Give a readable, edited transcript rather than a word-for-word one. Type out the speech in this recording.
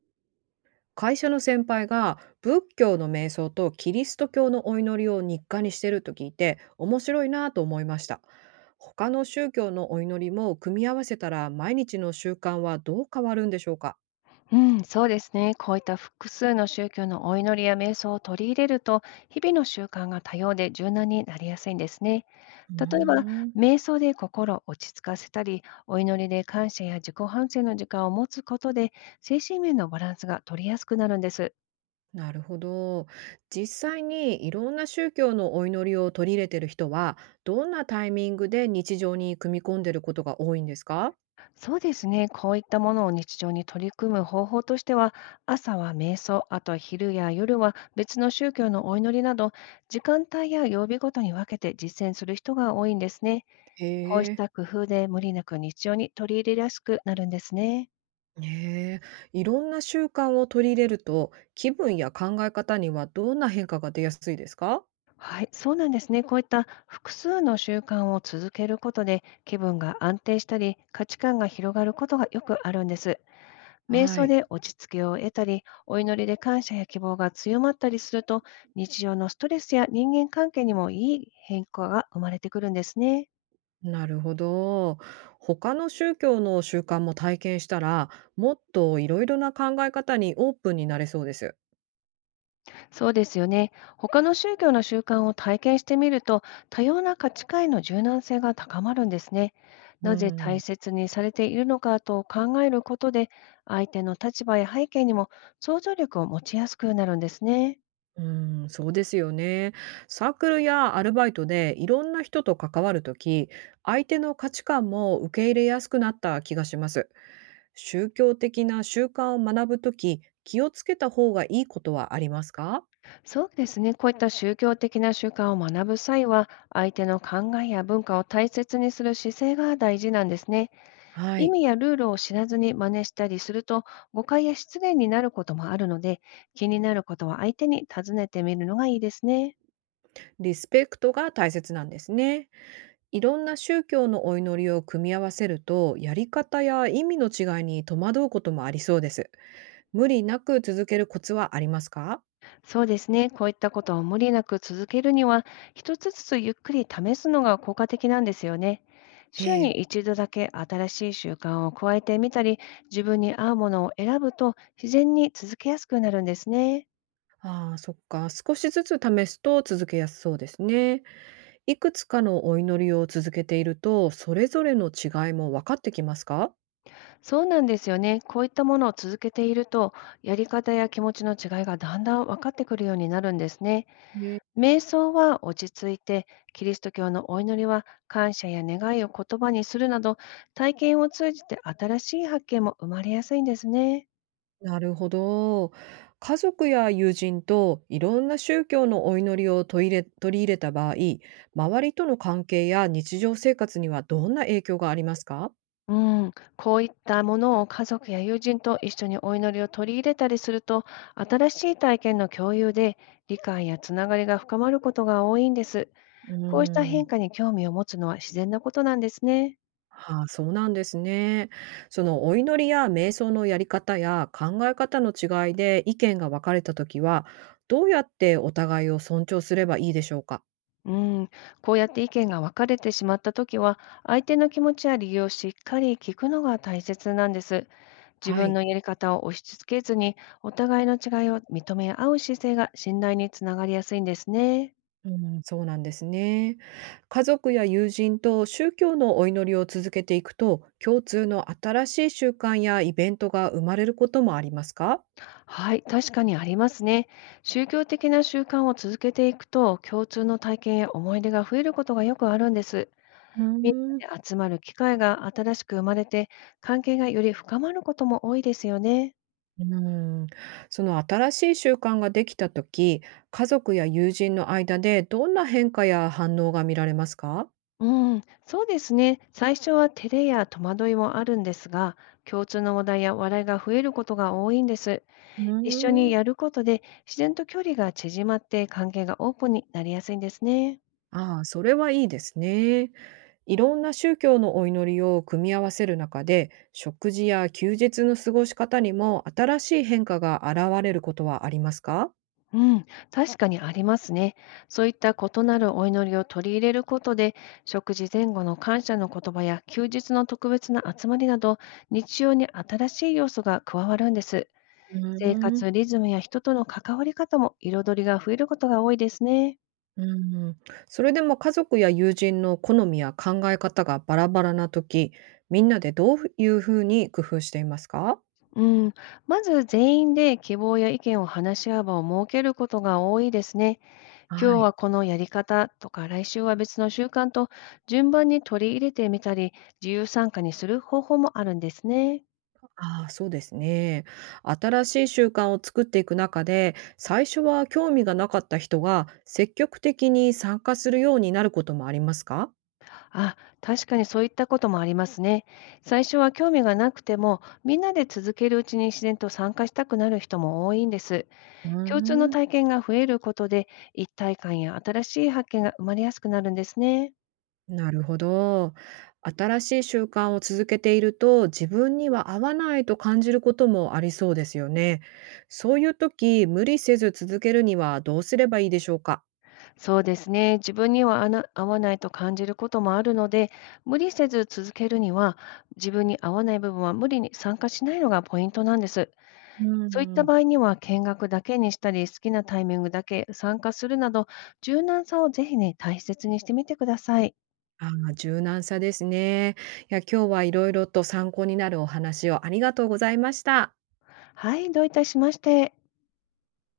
会社の先輩が仏教の瞑想とキリスト教のお祈りを日課にしてると聞いて面白いなぁと思いました。他の宗教のお祈りも組み合わせたら毎日の習慣はどう変わるんでしょうか？うん、そうですね。こういった複数の宗教のお祈りや瞑想を取り入れると、日々の習慣が多様で柔軟になりやすいんですね。うー例えば、ん。瞑想で心を落ち着かせたり、お祈りで感謝や自己反省の時間を持つことで、精神面のバランスが取りやすくなるんです。なるほど。実際にいろんな宗教のお祈りを取り入れてる人はどんなタイミングで日常に組み込んでることが多いんですか？そうですね。こういったものを日常に取り組む方法としては、朝は瞑想、あと昼や夜は別の宗教のお祈りなど、時間帯や曜日ごとに分けて実践する人が多いんですね。へこうしえ。た工夫で無理なく日常に取り入れやすくなるんですね。ねえ、いろんな習慣を取り入れると、気分や考え方にはどんな変化が出やすいですか？はい、そうなんですね。こういった複数の習慣を続けることで気分が安定したり価値観が広がることがよくあるんです。瞑は想い、で落ち着きを得たり、お祈りで感謝や希望が強まったりすると、日常のストレスや人間関係にもいい変化が生まれてくるんですね。なるほど。他の宗教の習慣も体験したら、もっといろいろな考え方にオープンになれそうです。そうですよね。他の宗教の習慣を体験してみると、多様な価値観への柔軟性が高まるんですね。うなぜ大ん。切にされているのかと考えることで、相手の立場や背景にも想像力を持ちやすくなるんですね。うーん、そうですよね。サークルやアルバイトでいろんな人と関わるとき、相手の価値観も受け入れやすくなった気がします。宗教的な習慣を学ぶとき、気をつけた方がいいことはありますか？そうですね。こういった宗教的な習慣を学ぶ際は、相手の考えや文化を大切にする姿勢が大事なんですね。は意い。味やルールを知らずに真似したりすると、誤解や失礼になることもあるので、気になることは相手に尋ねてみるのがいいですね。リスペクトが大切なんですね。いろんな宗教のお祈りを組み合わせると、やり方や意味の違いに戸惑うこともありそうです。無理なく続けるコツはありますか？そうですね。こういったことを無理なく続けるには、一つずつゆっくり試すのが効果的なんですよね。週えにえ。一度だけ新しい習慣を加えてみたり、自分に合うものを選ぶと、自然に続けやすくなるんですね。ああ、そっか。少しずつ試すと続けやすそうですね。いくつかのお祈りを続けていると、それぞれの違いも分かってきますか？そうなんですよね。こういったものを続けていると、やり方や気持ちの違いがだんだん分かってくるようになるんですね。ね。瞑想は落ち着いて、キリスト教のお祈りは感謝や願いを言葉にするなど、体験を通じて新しい発見も生まれやすいんですね。なるほど。家族や友人といろんな宗教のお祈りを取り入れた場合、周りとの関係や日常生活にはどんな影響がありますか？うん、こういったものを家族や友人と一緒にお祈りを取り入れたりすると、新しい体験の共有で理解やつながりが深まることが多いんです。うーこうした変ん。化に興味を持つのは自然なことなんですね。はあ、そうなんですね。そのお祈りや瞑想のやり方や考え方の違いで意見が分かれたときは、どうやってお互いを尊重すればいいでしょうか？うん、こうやって意見が分かれてしまったときは、相手の気持ちや理由をしっかり聞くのが大切なんです。自は分い。のやり方を押し付けずに、お互いの違いを認め合う姿勢が信頼につながりやすいんですね。うん、そうなんですね。家族や友人と宗教のお祈りを続けていくと、共通の新しい習慣やイベントが生まれることもありますか？はい、確かにありますね。宗教的な習慣を続けていくと、共通の体験や思い出が増えることがよくあるんです。うーみんん。なで集まる機会が新しく生まれて、関係がより深まることも多いですよね。うーん、その新しい習慣ができた時、家族や友人の間でどんな変化や反応が見られますか？うん、そうですね。最初は照れや戸惑いもあるんですが、共通の話題や笑いが増えることが多いんです。う一緒にーん。やることで自然と距離が縮まって関係がオープンになりやすいんですね。ああ、それはいいですね。いろんな宗教のお祈りを組み合わせる中で、食事や休日の過ごし方にも新しい変化が現れることはありますか？うん、確かにありますね。そういった異なるお祈りを取り入れることで、食事前後の感謝の言葉や休日の特別な集まりなど、日常に新しい要素が加わるんです。う生ー活ん。リズムや人との関わり方も彩りが増えることが多いですね。うん、それでも家族や友人の好みや考え方がバラバラな時、みんなでどういうふうに工夫していますか？うん、まず全員で希望や意見を話し合う場を設けることが多いですね。は今日い。はこのやり方とか、来週は別の習慣と、順番に取り入れてみたり、自由参加にする方法もあるんですね。ああ、そうですね。新しい習慣を作っていく中で、最初は興味がなかった人が積極的に参加するようになることもありますか？あ、確かにそういったこともありますね。最初は興味がなくてもみんなで続けるうちに、自然と参加したくなる人も多いんです。うー共通のん。体験が増えることで、一体感や新しい発見が生まれやすくなるんですね。なるほど。新しい習慣を続けていると、自分には合わないと感じることもありそうですよね。そういう時、無理せず続けるにはどうすればいいでしょうか？そうですね。自分には合わないと感じることもあるので、無理せず続けるには、自分に合わない部分は無理に参加しないのがポイントなんです。うそういったん。場合には、見学だけにしたり、好きなタイミングだけ参加するなど、柔軟さをぜひね、大切にしてみてください。ああ、柔軟さですね。いや、今日はいろいろと参考になるお話をありがとうございました。はい、どういたしまして。